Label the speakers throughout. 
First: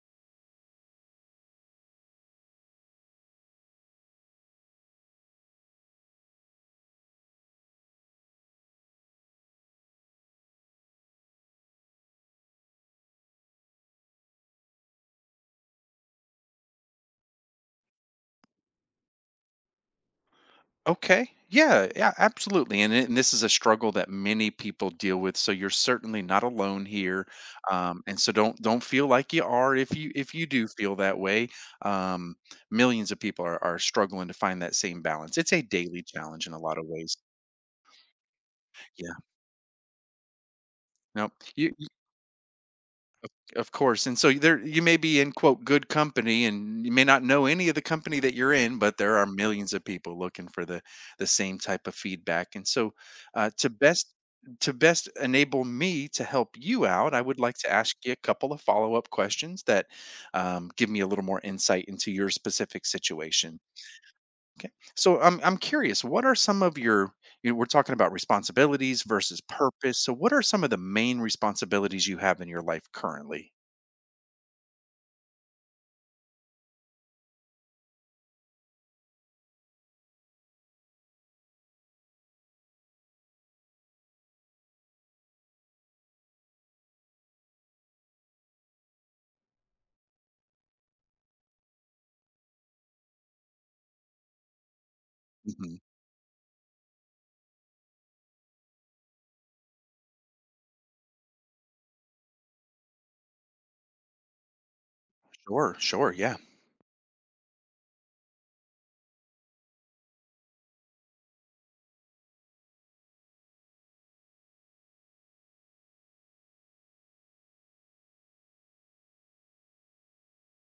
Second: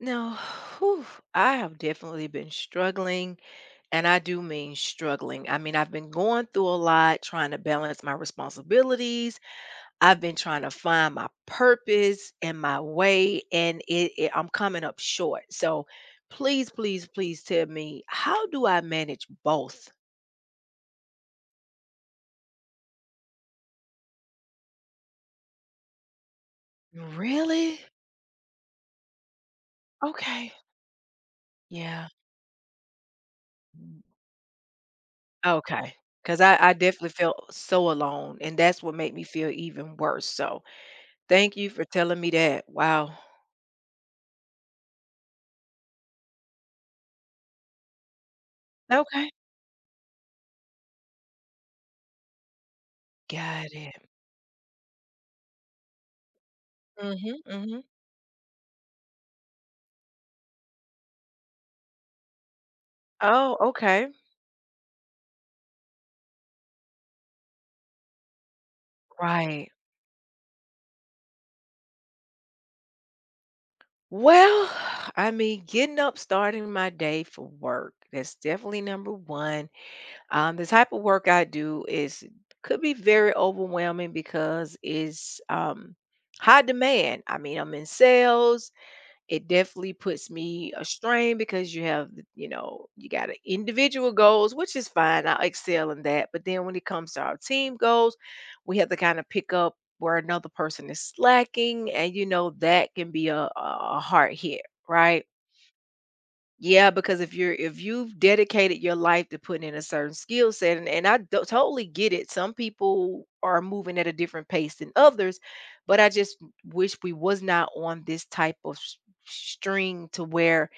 Speaker 1: Now, whew, I have definitely been struggling, and I do mean struggling. I mean, I've been going through a lot, trying to balance my responsibilities. I've been trying to find my purpose and my way, and it I'm coming up short. So, please, please, please tell me, how do I manage both?
Speaker 2: Okay. Yeah, yeah, absolutely. And this is a struggle that many people deal with. So you're certainly not alone here.
Speaker 1: Really?
Speaker 2: And so don't feel like you are if you
Speaker 1: Okay.
Speaker 2: do feel that way.
Speaker 1: Yeah.
Speaker 2: Um, Millions of people are struggling to find that same balance. It's a
Speaker 1: Okay.
Speaker 2: daily
Speaker 1: Because
Speaker 2: challenge in
Speaker 1: I,
Speaker 2: a
Speaker 1: I
Speaker 2: lot of
Speaker 1: definitely
Speaker 2: ways.
Speaker 1: felt so alone, and that's what made
Speaker 2: Yeah.
Speaker 1: me feel even worse. So,
Speaker 2: Nope.
Speaker 1: thank you
Speaker 2: You
Speaker 1: for telling me that. Wow.
Speaker 2: Of course. And so there you may be in quote good company and you may not know any of the company that you're in, but there are
Speaker 1: Okay.
Speaker 2: millions of people looking for the same type of feedback. And so uh, to
Speaker 1: Got it.
Speaker 2: best to best enable me to help you out, I
Speaker 1: Mhm,
Speaker 2: would like to
Speaker 1: mhm.
Speaker 2: ask you a couple of follow-up questions that give me a little more insight into your specific
Speaker 1: Oh,
Speaker 2: situation.
Speaker 1: okay.
Speaker 2: Okay. So I'm curious, what are some of your you know, we're talking about responsibilities versus
Speaker 1: Right.
Speaker 2: purpose. So what are some of the main responsibilities you have in your life currently?
Speaker 1: Well, I mean, getting up, starting my day for work, that's definitely number one. The type of work I do is could be very overwhelming because it's, high demand. I mean, I'm in sales. It definitely puts me a strain because you have, you know, you got individual goals, which is fine. I
Speaker 2: Mm-hmm.
Speaker 1: excel in that. But then when it comes to our team goals, we have to kind of pick up where another person is slacking. And, you know, that can be a hard hit, right?
Speaker 2: Sure, sure, yeah.
Speaker 1: Yeah, because if you're if you've dedicated your life to putting in a certain skill set, and, and totally get it. Some people are moving at a different pace than others, but I just wish we was not on this type of string to where,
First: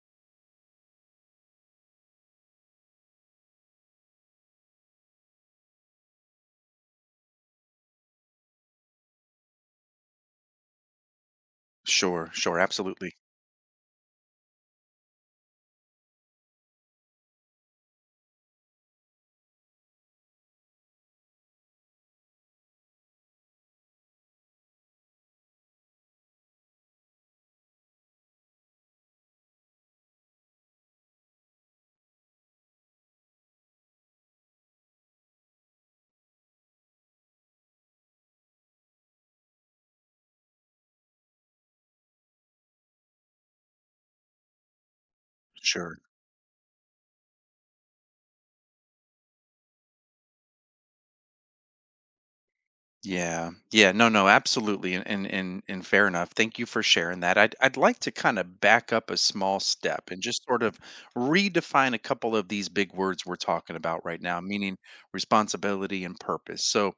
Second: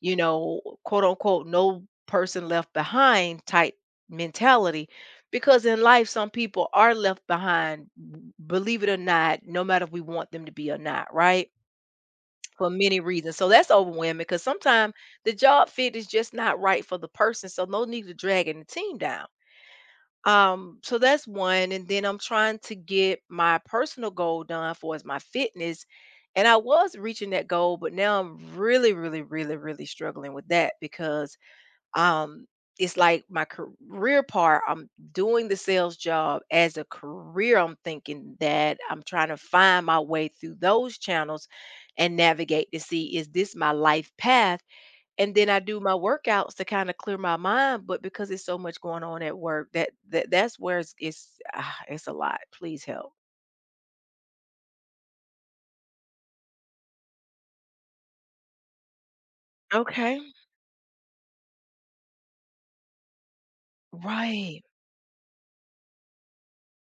Speaker 1: you know, quote unquote, no person left behind type mentality. Because in life, some people are left behind, believe it or not, no matter if we want them to be or not, right?
Speaker 2: Sure, sure,
Speaker 1: For many
Speaker 2: absolutely.
Speaker 1: reasons. So that's overwhelming because sometimes the job fit is just not right for the person. So no need to dragging the team down. So that's one. And then I'm trying to get my personal goal done for is my fitness. And I was reaching that goal, but now I'm really, really, really, really struggling with that because um it's like my career part. I'm doing the sales job as a career. I'm thinking that I'm trying to find my way through those channels and navigate to see, is this my life path? And then I do my
Speaker 2: Sure.
Speaker 1: workouts to kind of clear my mind, but because it's so much going on at work that that's where it's, it's a lot. Please help.
Speaker 2: Yeah. Yeah, no, no, absolutely. And fair enough. Thank you for sharing that. I'd like to kind of back up a small step
Speaker 1: Okay.
Speaker 2: and just sort of redefine a couple of these big words we're talking about right now,
Speaker 1: Right.
Speaker 2: meaning responsibility and purpose. So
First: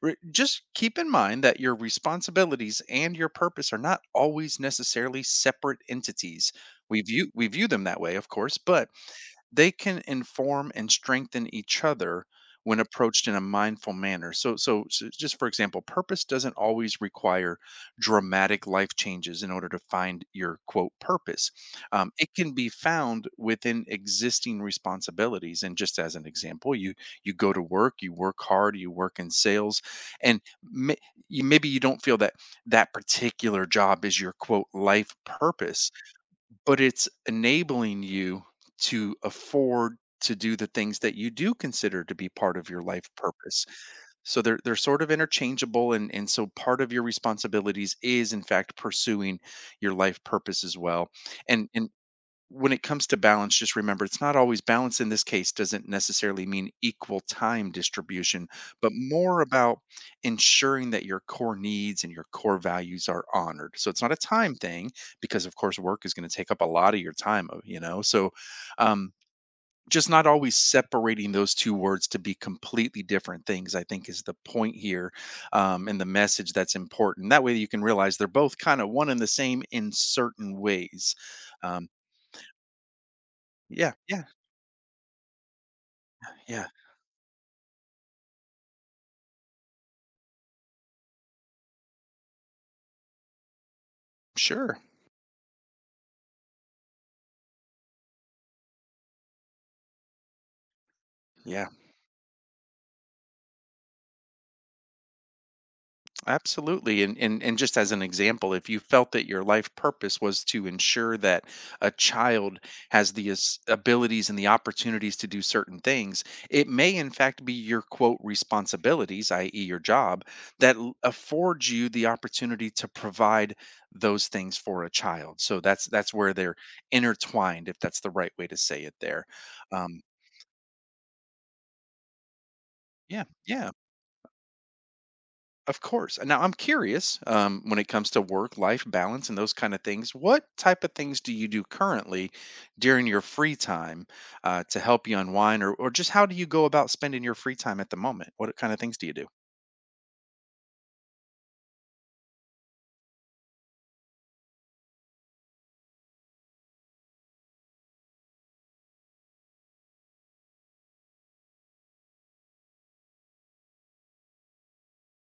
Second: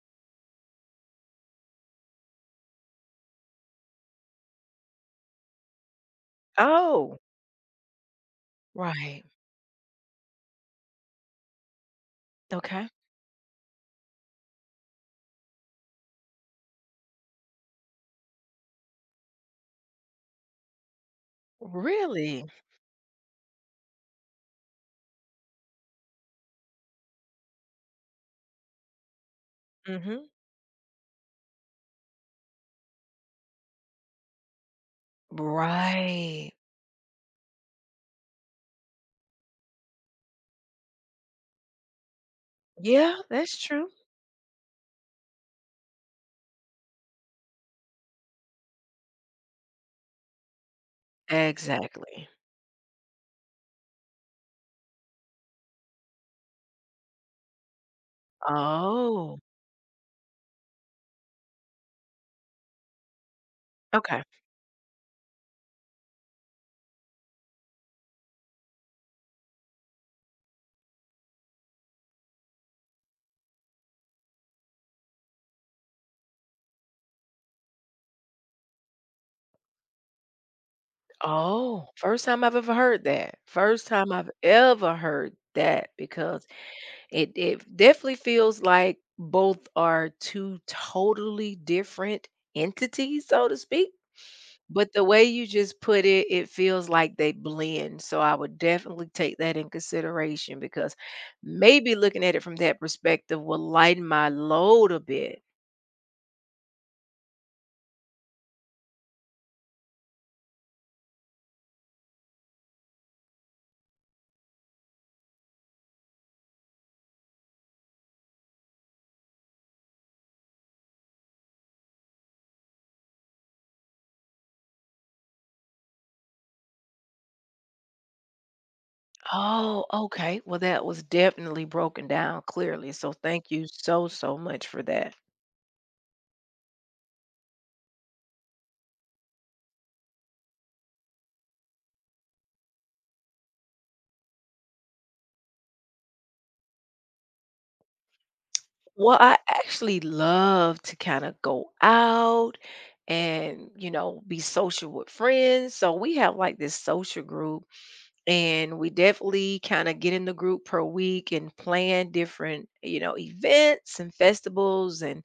Speaker 2: just keep in mind that your responsibilities and your purpose are not always necessarily separate entities. We
Speaker 1: Oh,
Speaker 2: view we view them that way, of course, but
Speaker 1: right.
Speaker 2: they can inform and strengthen each other when
Speaker 1: Okay.
Speaker 2: approached in a mindful manner. So just for example, purpose doesn't always require dramatic life changes in order to find your quote purpose. It
Speaker 1: Really?
Speaker 2: can be found within existing responsibilities. And just as an example, you go to work, you work hard, you work in sales,
Speaker 1: Hmm.
Speaker 2: and maybe you don't feel that particular job is your quote life purpose,
Speaker 1: Right.
Speaker 2: but it's enabling you to afford to do the things that you do consider to be part of your life
Speaker 1: Yeah, that's
Speaker 2: purpose.
Speaker 1: true.
Speaker 2: So they're sort of interchangeable, and so part of your responsibilities is in fact pursuing your life purpose as well. And
Speaker 1: Exactly.
Speaker 2: When it comes to balance, just remember it's not always balance — in this case doesn't necessarily mean equal time distribution, but
Speaker 1: Oh,
Speaker 2: more about ensuring that your core needs and your core values are honored. So it's not a
Speaker 1: okay.
Speaker 2: time thing because, of course, work is going to take up a lot of your time, you know? So um, just not always separating those two words to be completely different things, I think, is the point here, and the message that's important. That way you can realize they're both kind of one and the same in certain ways.
Speaker 1: Oh,
Speaker 2: Um,
Speaker 1: first time I've ever heard that. First
Speaker 2: yeah,
Speaker 1: time
Speaker 2: yeah.
Speaker 1: I've ever heard that because
Speaker 2: Yeah,
Speaker 1: it definitely feels like both are two totally different entities, so to speak.
Speaker 2: sure.
Speaker 1: But the way you just put it, it feels like they blend. So I would definitely take that in consideration because
Speaker 2: Yeah,
Speaker 1: maybe looking at it from that perspective will lighten my load a bit.
Speaker 2: absolutely. And just as an example, if you felt that your life purpose was to ensure that a child has the abilities and the opportunities to do certain things, it may in fact be your quote responsibilities, i.e., your job, that affords you the opportunity to provide those things for a child. So that's where they're intertwined, if that's the right way to say it there.
Speaker 1: Oh,
Speaker 2: Um,
Speaker 1: okay. Well, that was definitely broken down clearly. So
Speaker 2: yeah,
Speaker 1: thank you
Speaker 2: yeah.
Speaker 1: so, so much for that.
Speaker 2: Of course. Now I'm curious, when it comes to work-life balance and those kind of things, what type of things do you do currently during your free time, to help you unwind, or just how do you go about spending your free time at the moment? What kind of things do you
Speaker 1: Well,
Speaker 2: do?
Speaker 1: I actually love to kind of go out and, you know, be social with friends. So we have like this social group and we definitely kind of get in the group per week and plan different, you know, events and festivals and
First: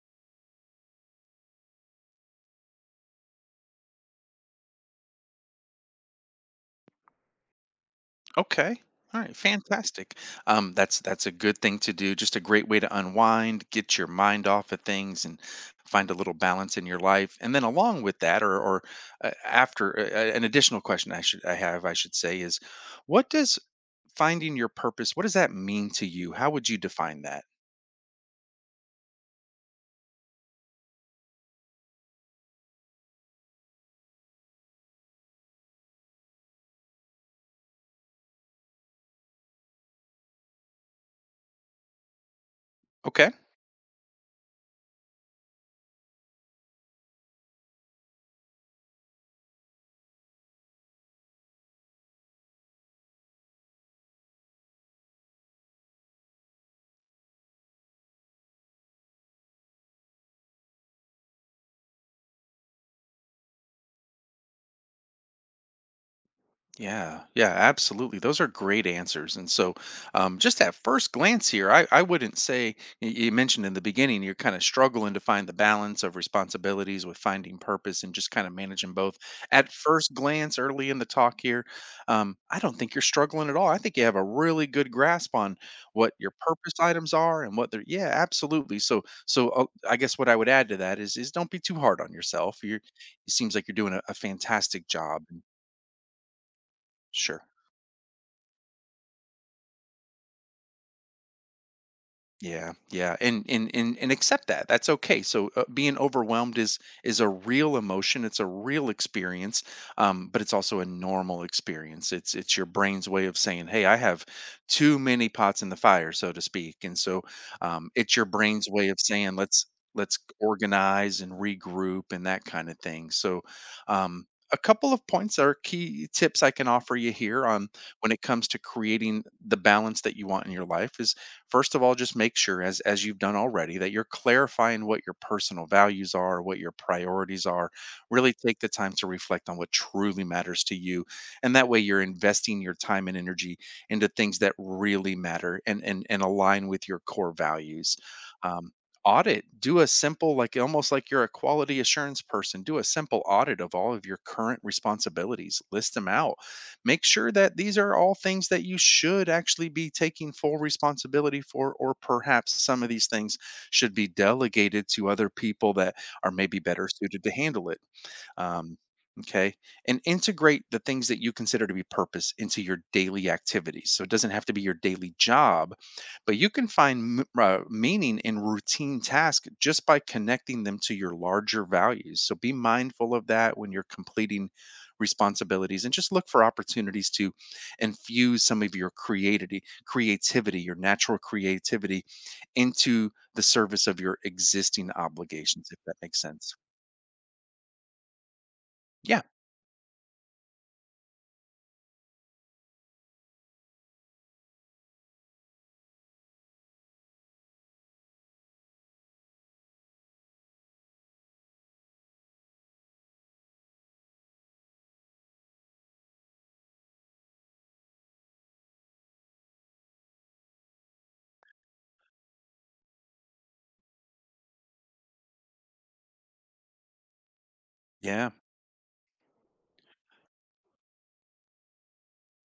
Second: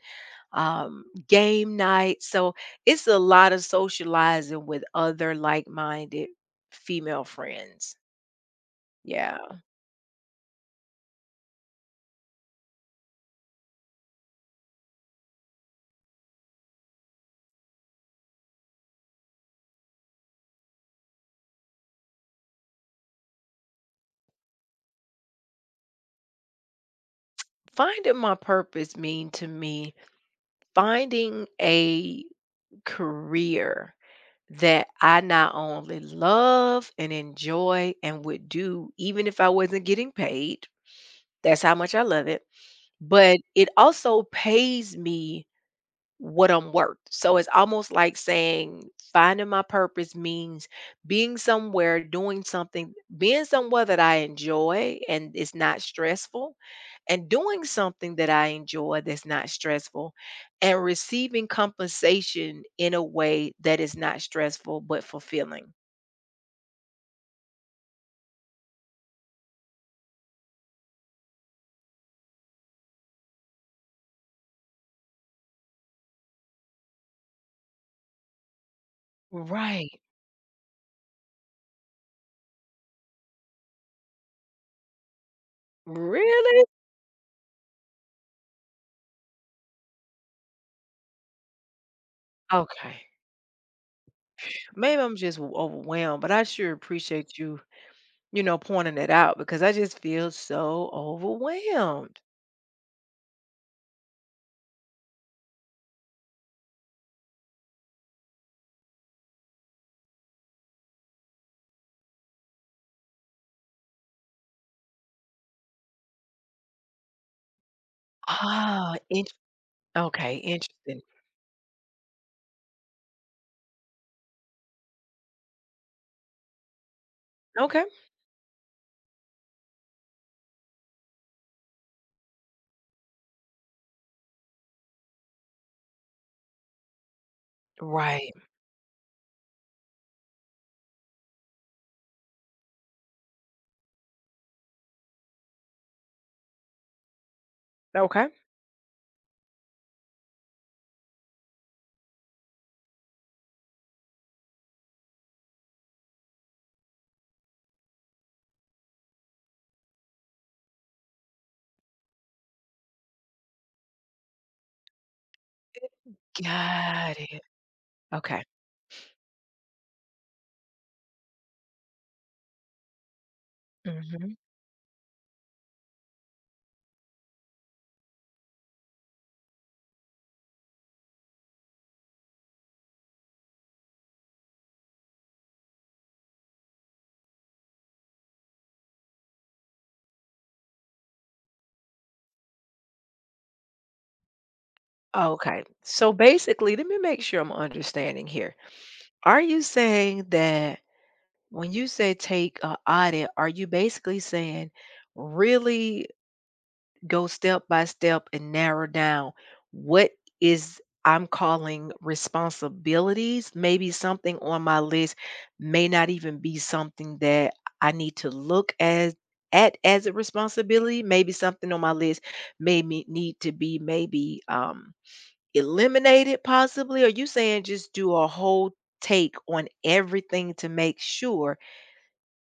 Speaker 1: game nights. So it's a lot of socializing with other like-minded female friends.
Speaker 2: Okay. All right,
Speaker 1: Yeah.
Speaker 2: fantastic. That's a good thing to do. Just a great way to unwind, get your mind off of things, and find a little balance in your life. And then along with that, or an additional question I should say is, what does finding your purpose? What does that mean to you? How would you define that?
Speaker 1: Finding my purpose mean to me finding a career that I not only love and enjoy and would do even if I wasn't getting paid. That's how much I love it.
Speaker 2: Okay.
Speaker 1: But it also pays me what I'm worth. So it's almost like saying finding my purpose means being somewhere, doing something, being somewhere that I enjoy and it's not stressful, and doing something that I enjoy that's not stressful, and receiving compensation in a way that is not stressful but fulfilling.
Speaker 2: Yeah, yeah, absolutely. Those are great answers. And so, just at first glance here, I wouldn't say you mentioned in the beginning you're kind of struggling to find the balance of responsibilities with finding purpose and just kind of managing both. At
Speaker 1: Right.
Speaker 2: first glance, early in the talk here, I don't think you're struggling at all. I think you have a really good grasp on what your
Speaker 1: Really?
Speaker 2: purpose items are and what they're. Yeah, absolutely. So I guess what I would add to that is don't be too hard on yourself. You're,
Speaker 1: Okay.
Speaker 2: it seems like you're doing a fantastic
Speaker 1: Maybe I'm
Speaker 2: job.
Speaker 1: just
Speaker 2: And
Speaker 1: overwhelmed, but I sure appreciate
Speaker 2: sure.
Speaker 1: you, pointing it out because I just feel so overwhelmed.
Speaker 2: Yeah, yeah, and accept that. That's okay. So being overwhelmed is a real emotion. It's a real experience, but it's also a normal experience. It's your brain's way of saying, "Hey, I have too many pots in the fire," so to speak. And so it's your brain's way
Speaker 1: Ah,
Speaker 2: of
Speaker 1: int
Speaker 2: saying, "Let's
Speaker 1: Okay, interesting.
Speaker 2: organize and regroup and that kind of thing." So. Um, a couple of points are key tips I can offer you here on
Speaker 1: Okay.
Speaker 2: when it comes to creating the balance that you want in your life is, first of all, just make sure, as you've done already, that you're clarifying what your personal values are, what your priorities are. Really
Speaker 1: Right.
Speaker 2: take the time to reflect on what truly matters to you, and that way you're investing your time and energy into things that really matter and align with your core values.
Speaker 1: Okay.
Speaker 2: um, Audit — do a simple, like almost like you're a quality assurance person, do a simple audit of all of your current responsibilities. List them out, make sure that these are all things that you should actually be taking full responsibility for, or perhaps some of these things should be delegated to other people that are maybe better
Speaker 1: Got
Speaker 2: suited to
Speaker 1: it.
Speaker 2: handle it.
Speaker 1: Okay.
Speaker 2: Um, okay. And integrate the things that you consider to be purpose into your daily activities. So it doesn't
Speaker 1: Mhm.
Speaker 2: have to be your daily job, but you can find meaning in routine tasks just by connecting them to your larger values. So be mindful of that when you're completing responsibilities, and just look for opportunities to infuse some of your your natural creativity into the service of your existing
Speaker 1: Okay.
Speaker 2: obligations, if that
Speaker 1: So
Speaker 2: makes sense.
Speaker 1: basically, let me make sure I'm understanding here.
Speaker 2: Yeah.
Speaker 1: Are you saying that when you say take a audit, are you basically saying really go step by step and narrow down what is I'm calling responsibilities. Maybe something on my list may not even be something that I need to look as at as a responsibility. Maybe something on my list may need to be maybe eliminated possibly. Are you saying just do a
Speaker 2: Yeah.
Speaker 1: whole take on everything to make sure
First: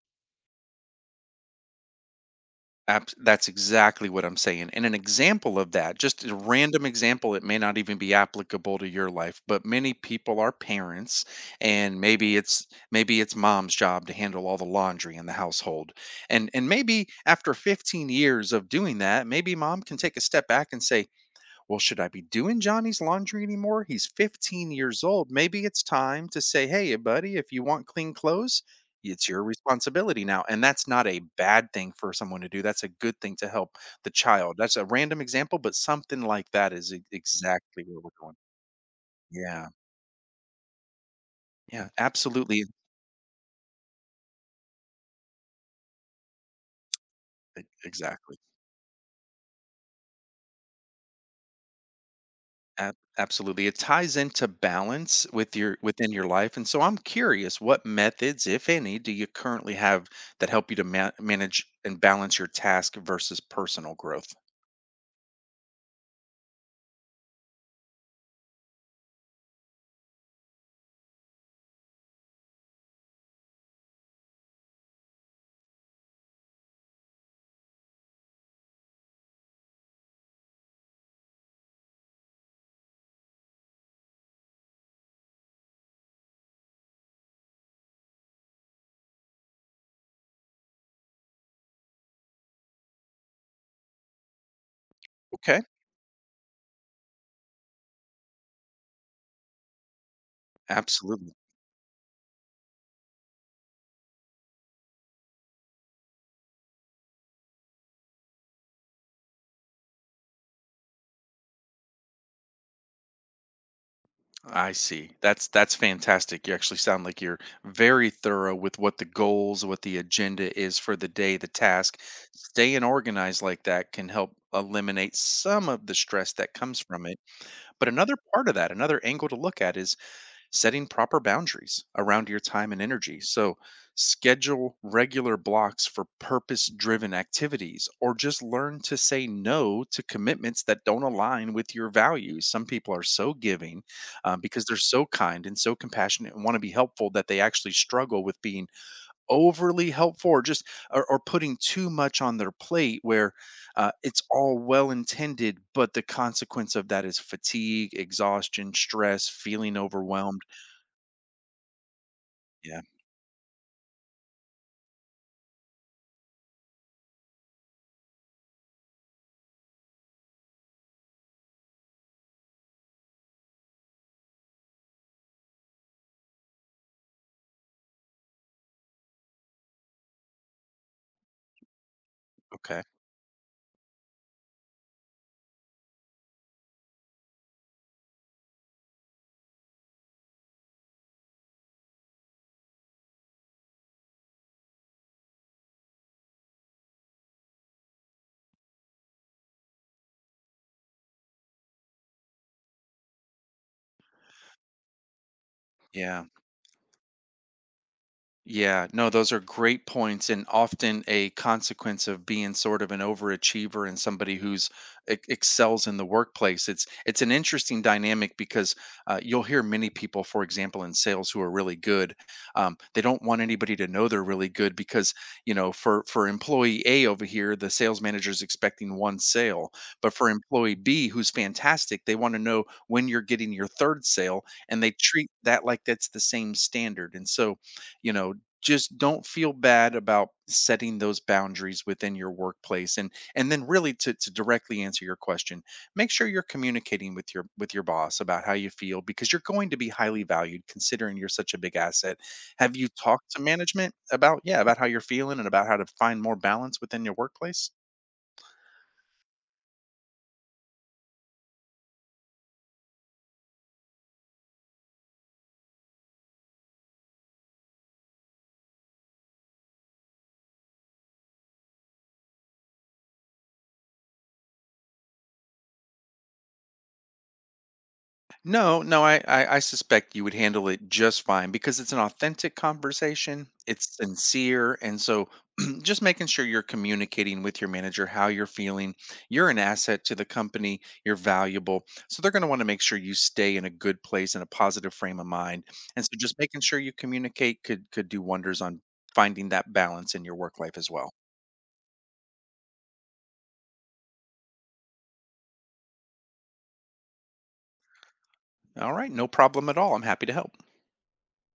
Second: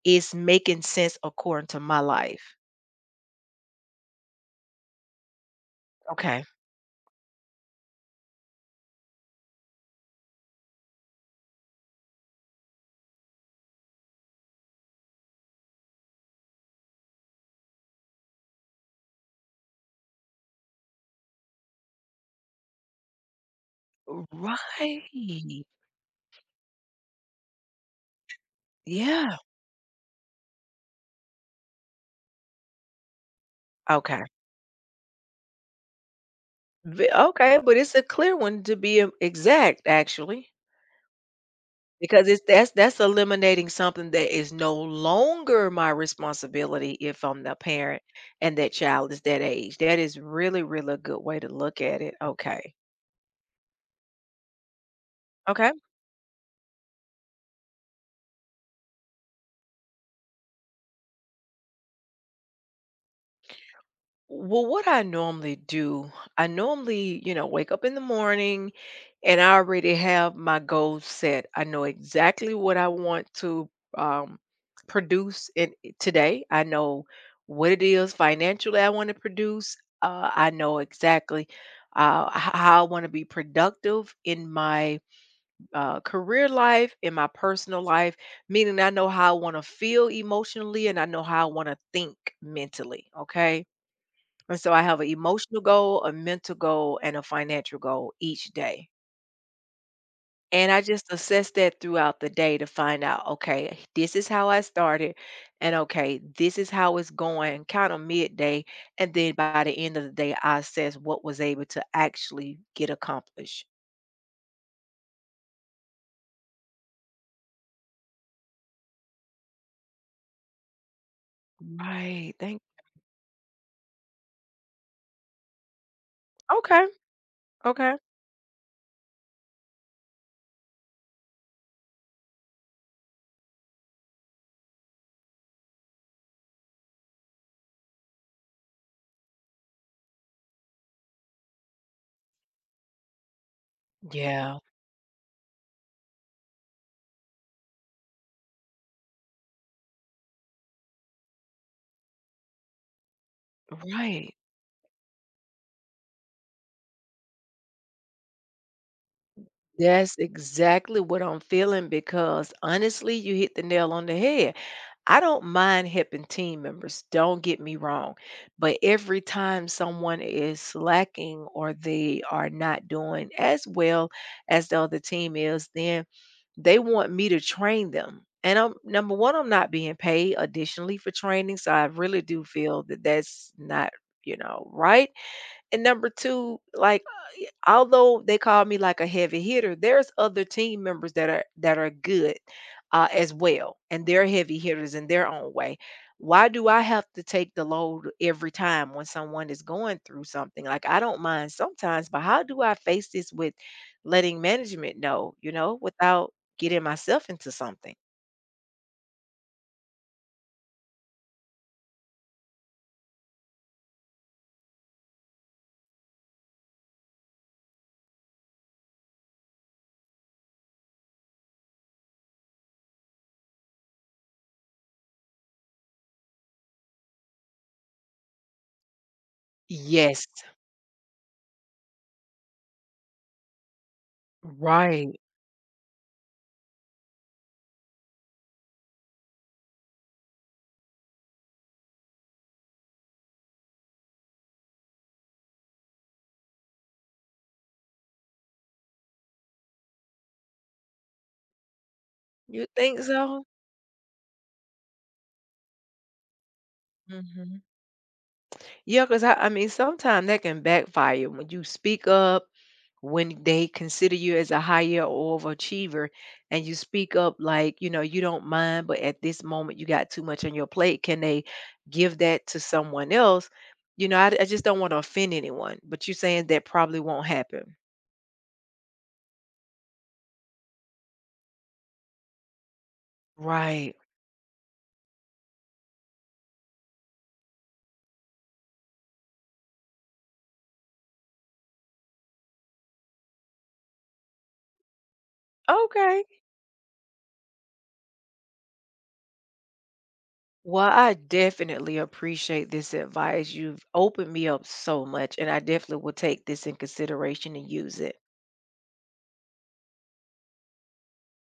Speaker 1: it's making sense according to my life?
Speaker 2: Abs That's exactly what I'm saying, and an example of that, just a
Speaker 1: Okay.
Speaker 2: random example, it may not even be applicable to your life, but many people are parents, and maybe it's mom's job to handle all the laundry in the household, and maybe after 15 years of doing that, maybe mom can take a step back and say, well, should I be doing Johnny's laundry anymore? He's 15
Speaker 1: Right.
Speaker 2: years old. Maybe it's time to say, hey, buddy, if you want clean clothes, it's
Speaker 1: Yeah.
Speaker 2: your responsibility now. And that's not a bad thing for someone to do. That's a good thing to help the
Speaker 1: Okay.
Speaker 2: child. That's a random example, but something like that is
Speaker 1: V Okay, but
Speaker 2: exactly
Speaker 1: it's
Speaker 2: where
Speaker 1: a
Speaker 2: we're
Speaker 1: clear
Speaker 2: going.
Speaker 1: one to be,
Speaker 2: Yeah.
Speaker 1: exact, actually,
Speaker 2: Yeah.
Speaker 1: because it's
Speaker 2: Absolutely.
Speaker 1: that's eliminating something that is no longer my responsibility if I'm the parent
Speaker 2: Exactly.
Speaker 1: and that child is that age. That is really, really a good way to look at it. Okay.
Speaker 2: Absolutely, it ties into balance with
Speaker 1: Okay.
Speaker 2: your within your life. And so I'm curious, what methods, if any, do you currently have that help you to manage and balance your task versus personal growth?
Speaker 1: Well, what I normally do, I normally, wake up in the morning, and I already have my goals set. I know exactly what I want to um, produce in today. I know what it is financially I want to produce. I know exactly how I want to be productive in my career life, in my personal life, meaning I know how I want to feel emotionally and I know how I want to think mentally. Okay. And so I have an emotional
Speaker 2: Okay.
Speaker 1: goal, a mental goal, and a financial goal each day. And I just
Speaker 2: Absolutely.
Speaker 1: assess that throughout the day to find out, okay, this is how I started, and okay, this is how it's going, kind of midday. And then by the end of the day, I assess what was able to actually get accomplished.
Speaker 2: I see. That's fantastic. You actually sound like you're very thorough with what the goals, what the agenda is for the day, the task.
Speaker 1: Right. Thank
Speaker 2: Staying organized like that can help eliminate some of the stress that comes
Speaker 1: Okay,
Speaker 2: from it. But
Speaker 1: okay.
Speaker 2: another part of that, another angle to look at, is setting proper boundaries around your time and energy. So schedule regular blocks for purpose driven activities, or just learn to say no to commitments that don't align with your values. Some people are so giving,
Speaker 1: Yeah.
Speaker 2: because they're so kind and so compassionate and want to be helpful, that they actually struggle with being overly helpful, or just or putting too much on their plate, where it's
Speaker 1: Right.
Speaker 2: all well intended, but the consequence of that is fatigue, exhaustion, stress, feeling
Speaker 1: That's
Speaker 2: overwhelmed.
Speaker 1: exactly what I'm feeling because
Speaker 2: Yeah.
Speaker 1: honestly, you hit the nail on the head. I don't mind helping team members, don't get me wrong. But every time someone is slacking or they are not doing as well as the other team is, then they want me to train them. And I'm number one, I'm not being paid additionally for training. So I really do
Speaker 2: Okay.
Speaker 1: feel that that's not right. And number two, like although they call me like a heavy hitter, there's other team members that are good as well, and they're heavy hitters in their own way. Why do I have to take the load every time when someone is going through something? Like I don't mind sometimes, but how do I face this with letting management know,
Speaker 2: Yeah.
Speaker 1: without getting myself into something?
Speaker 2: Yeah, no, those are great points, and often a consequence of being sort of an overachiever and somebody who's excels in the workplace. It's an interesting dynamic, because you'll hear many people, for example, in sales who are really good, they don't want anybody to know they're really good, because you know, for employee A over here, the sales manager is expecting one sale, but
Speaker 1: Yes.
Speaker 2: for employee B who's fantastic, they want to know when you're getting your third sale, and they
Speaker 1: Right.
Speaker 2: treat that like that's the same standard. And so you know, just don't feel bad about setting those boundaries within your workplace. And to directly answer your question, make sure you're communicating with your boss about how you feel, because you're going to be highly valued considering you're such a big asset.
Speaker 1: You
Speaker 2: Have you
Speaker 1: think
Speaker 2: talked to
Speaker 1: so?
Speaker 2: management about, yeah, about how you're feeling and about how to find more balance within your
Speaker 1: Mm-hmm.
Speaker 2: workplace?
Speaker 1: Yeah, 'cause I mean, sometimes that can backfire when you speak up, when they consider you as a higher overachiever, and you speak up like, you don't mind, but at this moment you got too much on your plate. Can they give that to someone else? I just don't want to offend anyone, but you're saying that probably won't happen.
Speaker 2: No, no, I suspect you would handle it just fine because it's an authentic conversation.
Speaker 1: Right.
Speaker 2: It's sincere, and so just making sure you're communicating with your manager how you're feeling. You're an asset to the company. You're valuable, so they're going to want to make sure you stay in a good place and a positive frame of mind. And so
Speaker 1: Okay.
Speaker 2: just making sure you communicate could do wonders on finding that balance in your work life
Speaker 1: Well,
Speaker 2: as well.
Speaker 1: I definitely appreciate this advice. You've opened me up so much, and I definitely will take this in consideration and use it.
Speaker 2: All right, no problem at all. I'm happy to help.